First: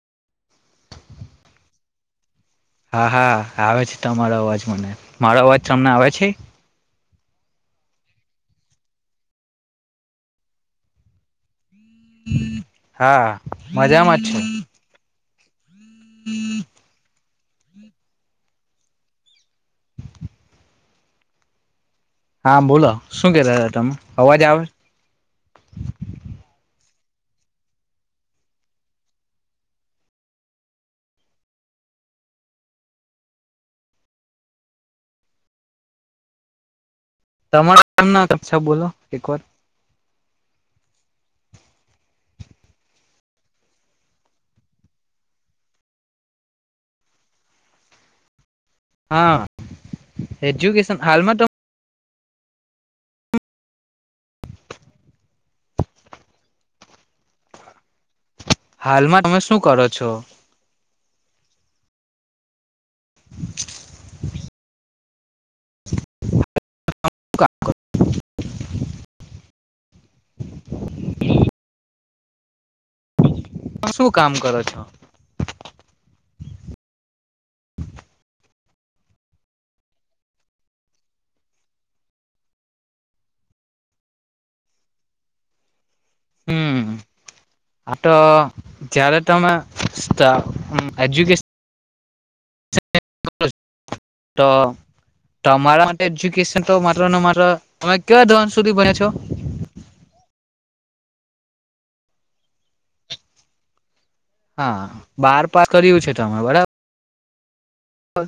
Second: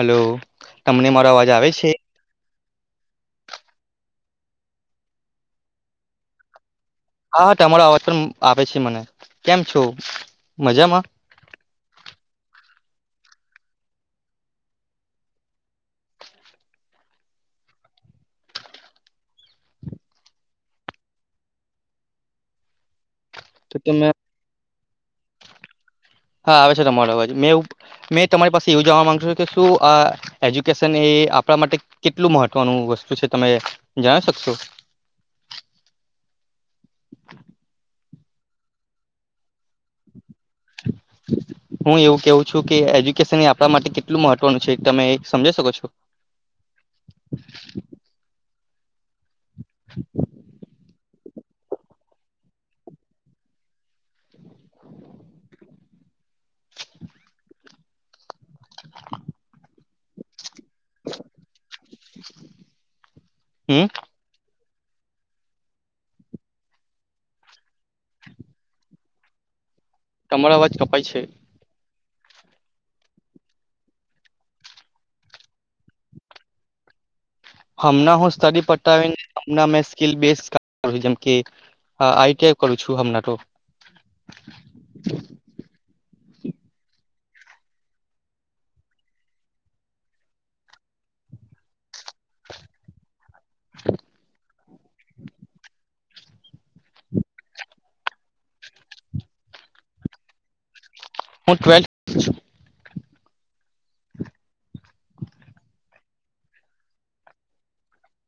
Hello તમને મારો અવાજ આવે છે હા હા આવે છે તમારો અવાજ મને મારો અવાજ તમને આવે છે હા હા તમારો અવાજ પણ આપ છે મને કેમ છો મજામાં હા મજામાં જ છે હમ હા બોલો શું કેતા હતા તમે અવાજ આવે હા આવે છે તમારો અવાજ મે મેં તમારી પાસે એવું જવા માંગુ છું કે શું આ એજ્યુકેશન એ આપણા માટે કેટલું મહત્વનું વસ્તુ છે તમે જણ શકશો તમારેમ ના કક્ષા બોલો એક વાર હું એવું કેવું છું કે એજ્યુકેશન એ આપણા માટે કેટલું મહત્વનું છે તમે સમજ શકો છો હા એજ્યુકેશન હાલમાંત તો હાલમાં તમે શું કરો છો [inaudible] હમ તમારા અવાજ કપાય છે. હ શું કામ કરો છો. હમ હું સ પ જેમકેું છું. હમ આ તો જયારે તમે એજ્યુકેશન [inaudible] તો તમારા માટે એજુકેશન તો માત્ર ને માત્ર તમે કેવા ધણ સુધી બને છો. હું ટ્વેલ્થ હા બાર પાસ કર્યું છે તમે બરાબર હા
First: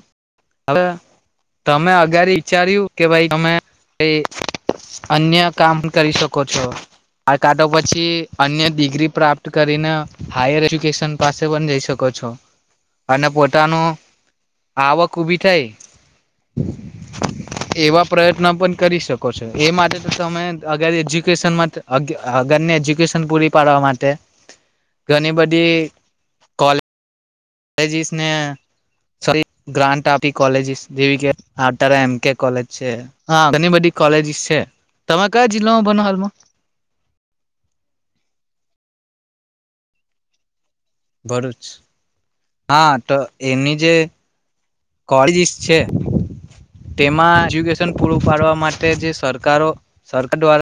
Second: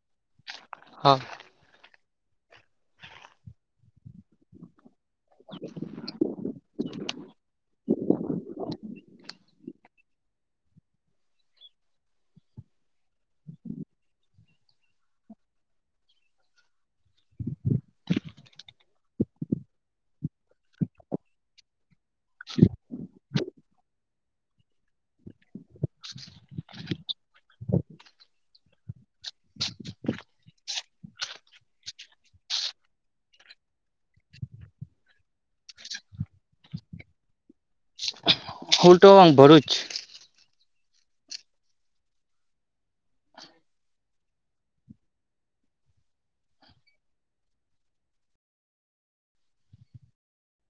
હવે હા તમે આજ અગ વિચાર્યું કે ભાઈ તમે અન્ય કામ કરી શકો છો. આ કાઢો પછી અન્ય ડિગ્રી પ્રાપ્ત કરીને હાયર એજુકેશન પાસે પણ જઈ શકો છો. અને પોતાનું આવક ઉભી થાય એવા પ્રયત્ન પણ કરી શકો છો. એ માટે તો તમે અગ એજ્યુકેશનમાં અગરની એજ્યુકેશન પૂરી પાડવા માટે. ઘણી બધી જે કોલેજ કોલેજે સ ને સ ગ્રાન્ટ આપી કોલેજીસ જેવી કે એમકે કોલેજ છે હ ઘણી બધી કોલેજીસ છે તમે કયા જિલ્લામાં બનો હાલમાં ઉલટોવા ભરૂચ. ભરૂચ, હા તો એની જે કોલેજીસ છે તેમાં એજ્યુકેશન પૂરું પાડવા માટે જે સરકારો સરકાર દ્વારા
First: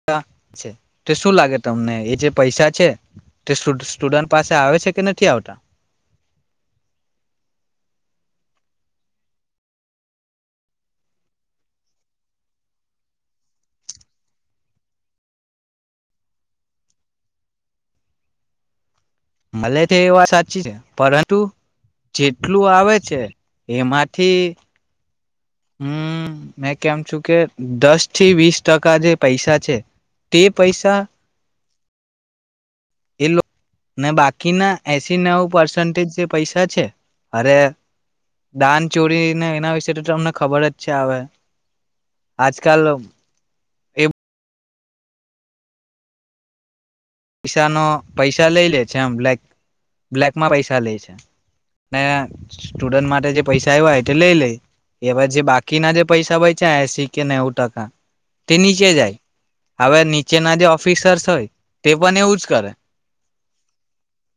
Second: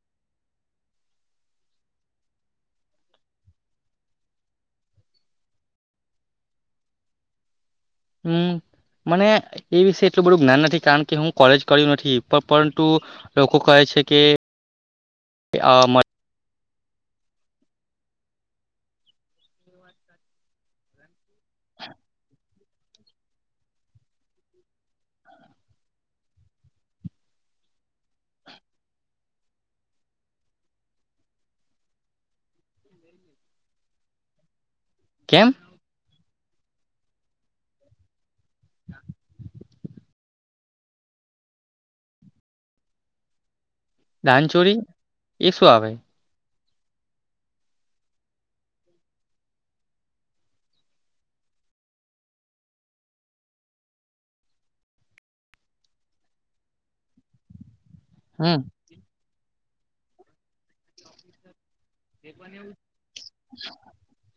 અચા છે તો શું લાગે તમને એ જે પૈસા છે તે સ્ટુડન્ટ પાસે આવે છે કે નથી આવતા. હમ મને એ વિષ એટલું બધું જ્ઞાન નથી કારણ કે હું કોલેજ કર્યું નથી પરંતુ લોકો કહે છે કે મલે છે એ વાત સાચી છે પર ટું જેટ કેટલું આવે છે એમાંથી હમ મેં કેમ છુ કે દસ થી વીસ ટકા જે પૈસા છે તે પૈસા એ ને બાકીના એસી નવ કેમ પર્સન્ટેજ જે પૈસા છે અરે દાન ચોરીને એના વિશે તો તમને ખબર જ છે આવે આજકાલ એ ડાનચોરી એ શું આવે પૈસાનો પૈસા લઈ લે છે આમ બ્લેક બ્લેકમાં પૈસા લે છે ને સ્ટુડન્ટ માટે જે પૈસા આવવાય તે લઈ લે એવા જે બાકીના જે પૈસા હોય છે એસી કે નેવું ટકા હમ તેનીચે જાય હવે નીચેના જે ઓફિસર્સ હોય તે પન એવું જ કરે [inaudible]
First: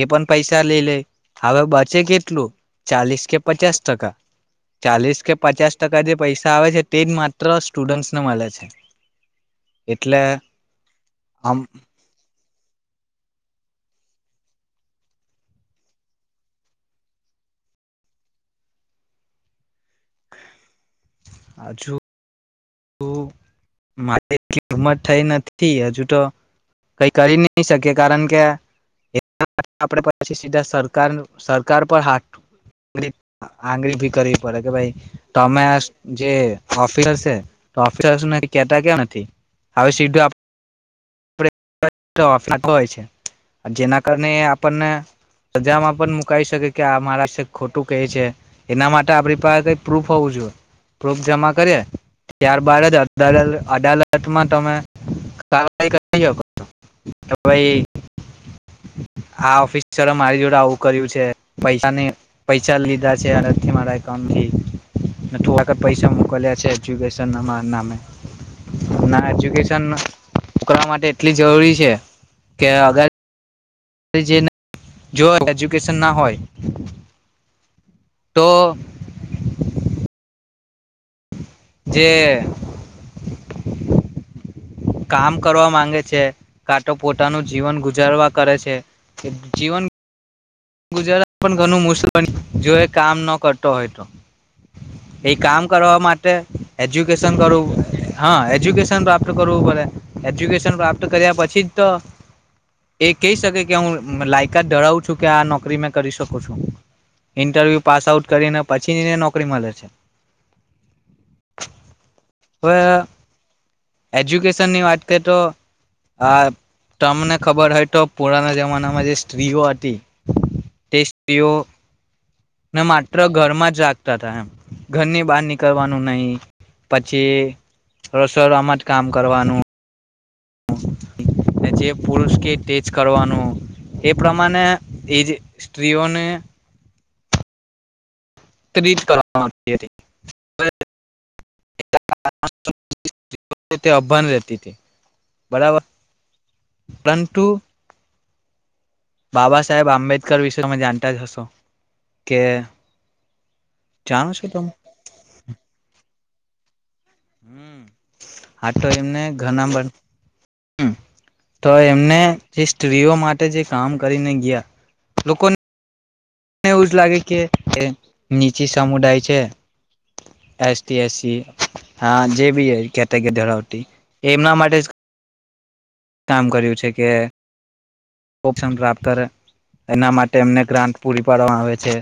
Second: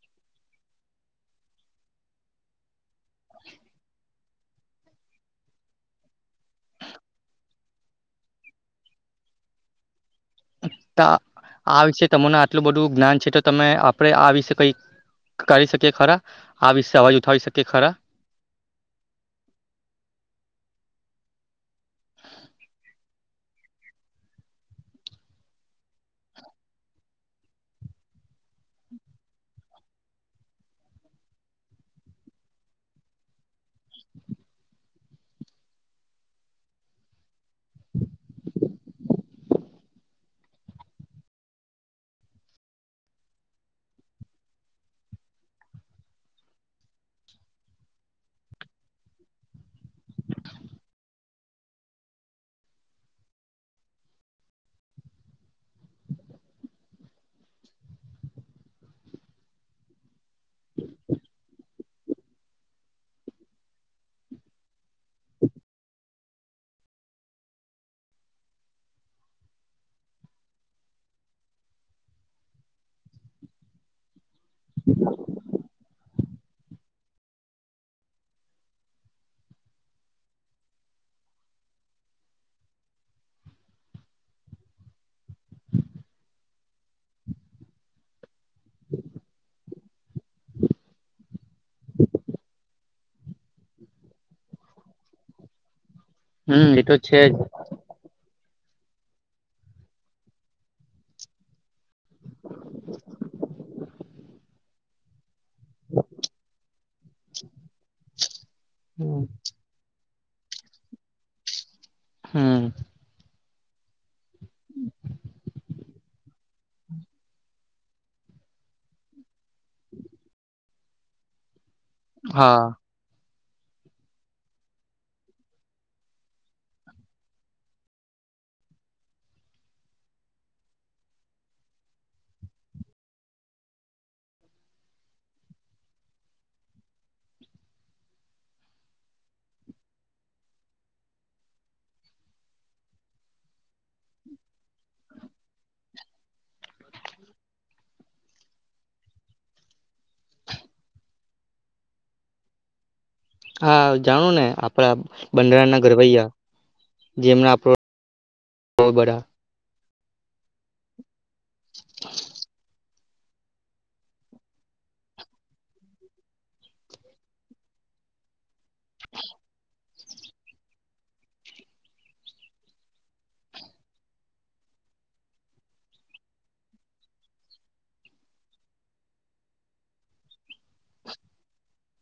એ પન પૈસા લઈ લે હાવે બચે કેટલું ચાલીસ કે પચાસ ટકા ચાલીસ કે પચાસ ટકા જે પૈસા આવે છે તે જ માત્ર સ્ટુડન્ટસને મલે છે. એ [inaudible] આ વિશે તમુંના એટલું બધું જ્ઞાન છે તો તમે આપણે આ વિશે કઈ કરી શકીએ ખરા. આ વિશે અવાજ ઉઠાવી શકીએ ખરા. આ જો તો મારી એટલી હિંમત થઈ નથી હજુ તો કઈ કરી નહી શકે કારણ કે એમાં આપડે પછી સીધા સરકાર સરકાર પર હા આંગળી ભી કરવી પડે કે ભાઈ તમે જે ઓફિસર છે તો [inaudible] કેતા કેમ નથી. હવે સીધું આપડે [inaudible] હોય છે અને જેના કારણે એ આપણને સજામાં પણ મુકાઈ શકે કે આ મારા વિશે ખોટું કહે છે એના માટે આપણી પાહે કઈ પ્રૂફ હોવું જુએ. પ્રૂફ જમા કરીએ ત્યારબાદ જ અદાલત અદાલતમાં તમે કારવાઈ કરી હકો છો કે ભઈ આ ઓફિસરે મારી જોડે આવું કર્યું છે, પૈસાની પૈસા લીધા છે અનેથી મારા એકાઉન્ટથી અને થોડાક જ પૈસા મોકલ્યા છે એજયુકેશન શન ના નામે હમણાં એજ્યુકેશન કરવા માટે એટલી જરૂરી છે કે અગર કે જેના જો એજ્યુકેશન ન હોય [inaudible] તો જેે કામ કરવા માંગે છે, કાંતો પોતાનું જીવન ગુજારવા કરે છે કે જીવન ગુજરાન પણ ઘણું મુસ્લન જો એ કામ ન કરતો હોય તો એ કામ કરવા મા ટે હમ એ તો છે એજ્યુકેશન જ કરું હહ એજ્યુકેશન પ્રાપ્ત કરવું પડે. એજ્યુકેશન પ્રાપ્ત કર્યા પછી જ તો એ કહી શકે કે હું લાયકાત ધરાવું છું કે આ નોક કરી મેં કરી શકું છું. ઇન્ટરવ્યુ પાસ આઉટ કરીને પછી નીને નોકરી મલે છે. હમ હવે એજ્યુકેશનની વાત કરી તો હા તમને ખબર હોય તો પુરાના જમાનામાં જે સ્ત્રીઓ હતી તે સ્ત્રીઓ હા ન માત્ર ઘરમાં જ રાખતા તા એમ ઘરની બાર નીકળવાનું નહીં, પછી રસોડામાં જ કામ કરવાનું ને જે પુરુષ કે ટેજ કરવાનું એ પ્રમાણે એ જે સ્ત્રીઓને [inaudible] કરવામાં આવતી હતી [inaudible] [inaudible] તે અભન રહેતી તી બરાબર પનતું બાબા સાહેબ આંબેડકર વિશે તમે જાનતા જ હશો કે હા જાણો જાણું છો ને તમે આપડા બંધારણના ઘરવૈયા હમ હા તો બરા એમને ઘના બન હમ તો એમને જે સ્ત્રીઓ માટે જે કામ કરીને ગયા લોકોને મને એવું જ લાગે કે એચ કચી સમુદાય છે એસટી એસસી હા જે બી કેટેગરી ધરાવટી એમના માટે જ કામ કર્યું છે કે ઓપ્શન પ્રાપ્ત કરે એના માટે એમને ગ્રાન્ટ પૂરી પાડવામાં આવે છે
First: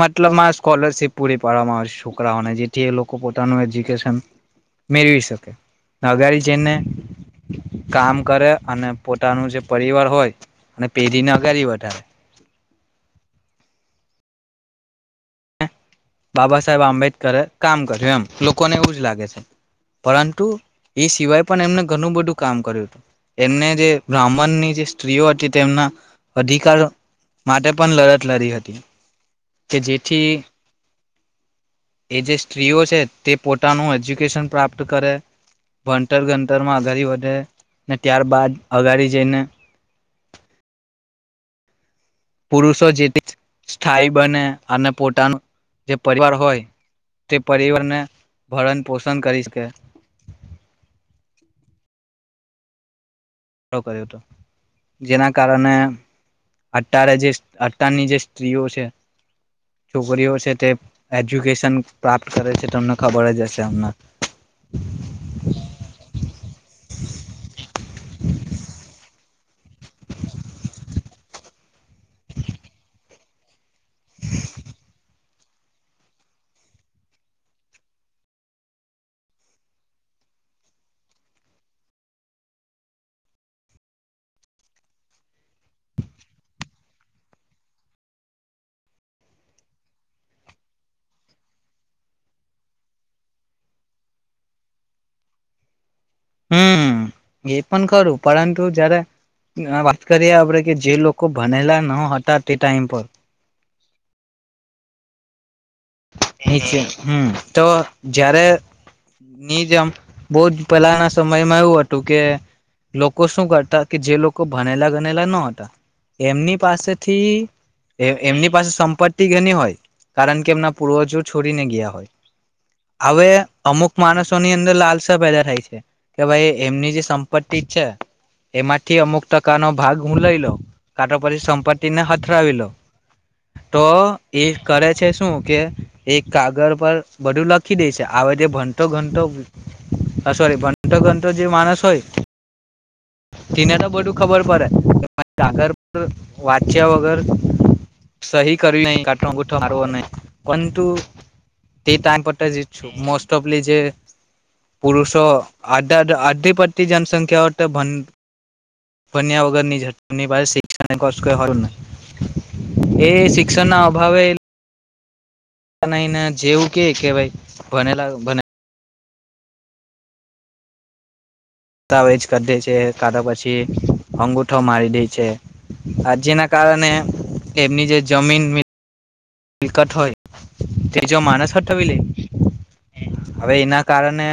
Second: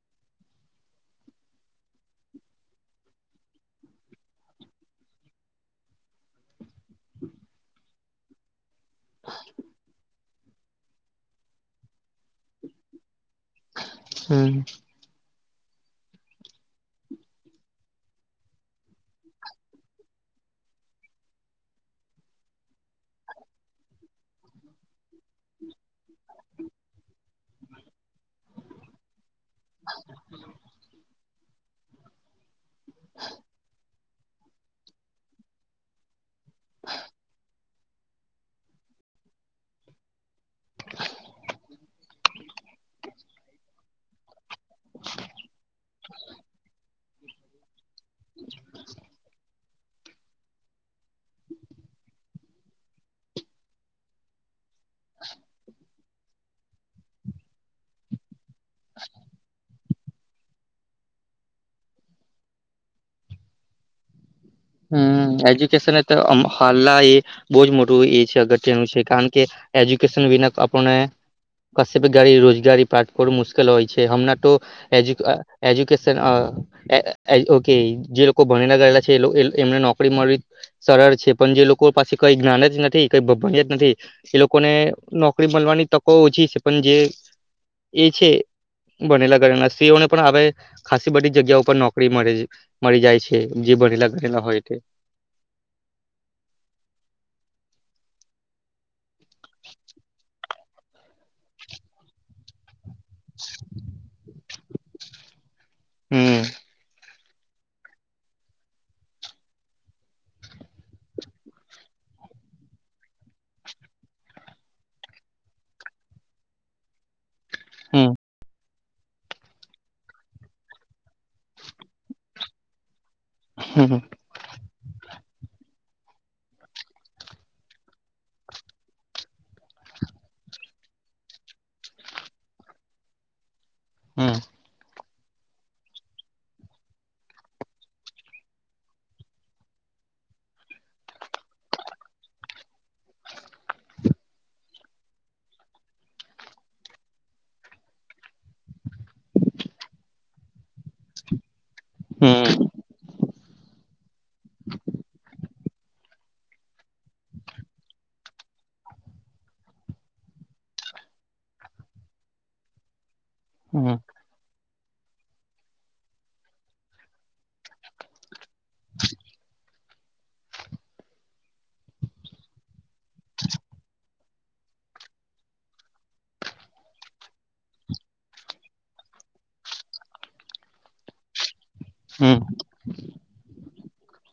મતલબમાં સ્કોલરશીપ પૂરી પાડવામાં આવે છે છોકરાઓને જેથી એ લોકો પોતાનું એજ્યુકેશન મેળવી શકે અગ જને કામ કરે અને પોતાનું જે પરિવાર હોય અને પેઢી ન કરી વધારે હમ બાબા સાહેબ આંબેડકરે કામ કર્યું એમ લોકોને એવું જ લાગે છે પરંતુ એ સિવાય પણ એમને ઘણું બધું કામ કર્યું હતું એમને જે બ્રાહ્મણની જે સ્ત્રીઓ હતી તેમના અધિકાર માટે પણ લડત લડી હતી તે જેથી એજ સ્ત્રીઓ છે તે પોતાનું હજીબ શન પ્રાપ્ત કરે ભગ તરમાં ઘરી વધે અનેને ત્યાર બાાદ અગાડી જઈને પુરુષો જે સ્થાયી બને અને પોતાનું જે પરિવાર હોય તે પરિવારને ભરણ પોષણ કરીશકે કર્યો હતો જેના કારણે અત્યારે જે અારની જે સ્ત્રીઓ છે છોકરીઓ છે તે એજ્યુકેશન પ્રાપ્ત કરે છે તમને ખબર જ હશે અમને હમ એજુકેશન એ તો હાલ એ બહુ જ મોટું એ છે અગત્યનું છે કારણ કે કે એજ્યુકેશન વિના આપણને કશપ ગાડી રોજગારી પ્રઠ કરું મુશ્કેલ હોય છે હમણાં તો એ એજ્યુકેશન ઓકે જે લોકો ભણેલા ગયેલા છે એ એમને નોકરી મળવી સરળ છે પણ જે લોકો પાસે કઈ જ્ઞાન જ નથી કઈ ભણી જ નથી એ લોકોને નોકરી મળવાની તકો ઓછી છે પણ જે એ છે ભનેલા ઘળના સ્ત્રીઓને પણ હવે ખાસ બધી જગ્યા ઉપર નોકરી મળે મળી જાય છે જે ભનેલા ના હોય તે હમ એ પણ ખરું પરંતુ જયારે હ વાત્ કરર્યા આપ કે જે લોકો ભનેલા ન હતાા તે ટાઈમ પર હમ હ છે હમ તો જયારે ની જેમ બહ જ પહેલાના સમયમાં એવું હતું કે લોકો શું કરતા કે જે લોકો ભણેલા ગનેલા ન હતા એમની પાસેથી હમ એ એમની પાસે. સંપતિ ઘણી હોય કારણ કે એમના પૂર્વજ છોડીને ગયા હોય. હવે અમુક હમ માણસો ની અંદર લાલ પેદા થાય છે કે ભાઈ એમની જે સંપત્તિ છે એમાંથી અમુક ટકાનોો ભાગ હું લઈ લો કારાો પછી સંપત્તિને હથરાાવી લો તો હમ એ કરે છેસો. કે એક કાગળ પર બધું લખી દે છે હ જે ભંટો ઘંટો સોરી ભંટો ઘંટો જે માણસ હોય તેને તો બધું ખબર પડે કાગળ પર વાંચ્યા વગર સહી કરવી ના ગો મારવો નહી કોઈંતુ. તે ટાઈમ પ જ હમ છું મોસ્ટ જે પુરુષો આધી પટતી જનસંખ્યા ભન્યા વગર ની પા શિક્ષણય એ શિક્ષ ના હમ અભાવે નહી ના જેવું કે કે વાય ભનેલાને ભ દસ્તાવેજ કરી દે છે કાધા પછી અંગુઠો મારી દે છે આ જેના કારણે એમની જે જમીન મિલકત હોય તે જો માણસ હઠવી લે હમ હવે એના કારણે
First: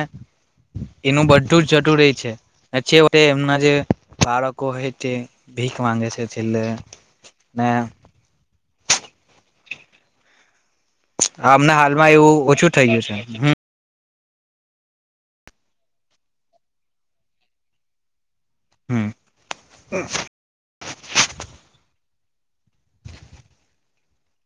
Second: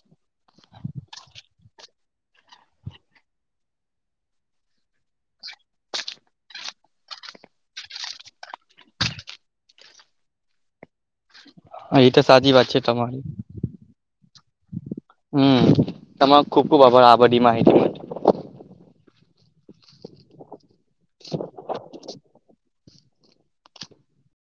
એનું બધું જ જટું ર છે જે વ એમના જે બાળકો હોય તે ભીખ માંગે છે છેલ્લે [inaudible] અમને એ હાલમાં તો એવું સાચી વાત ઓછું થઇ ગયું છે તમારી હ. હમ તમારો ખુબ ખુબ આભાર આ બધી માહિતી. હમ્મ.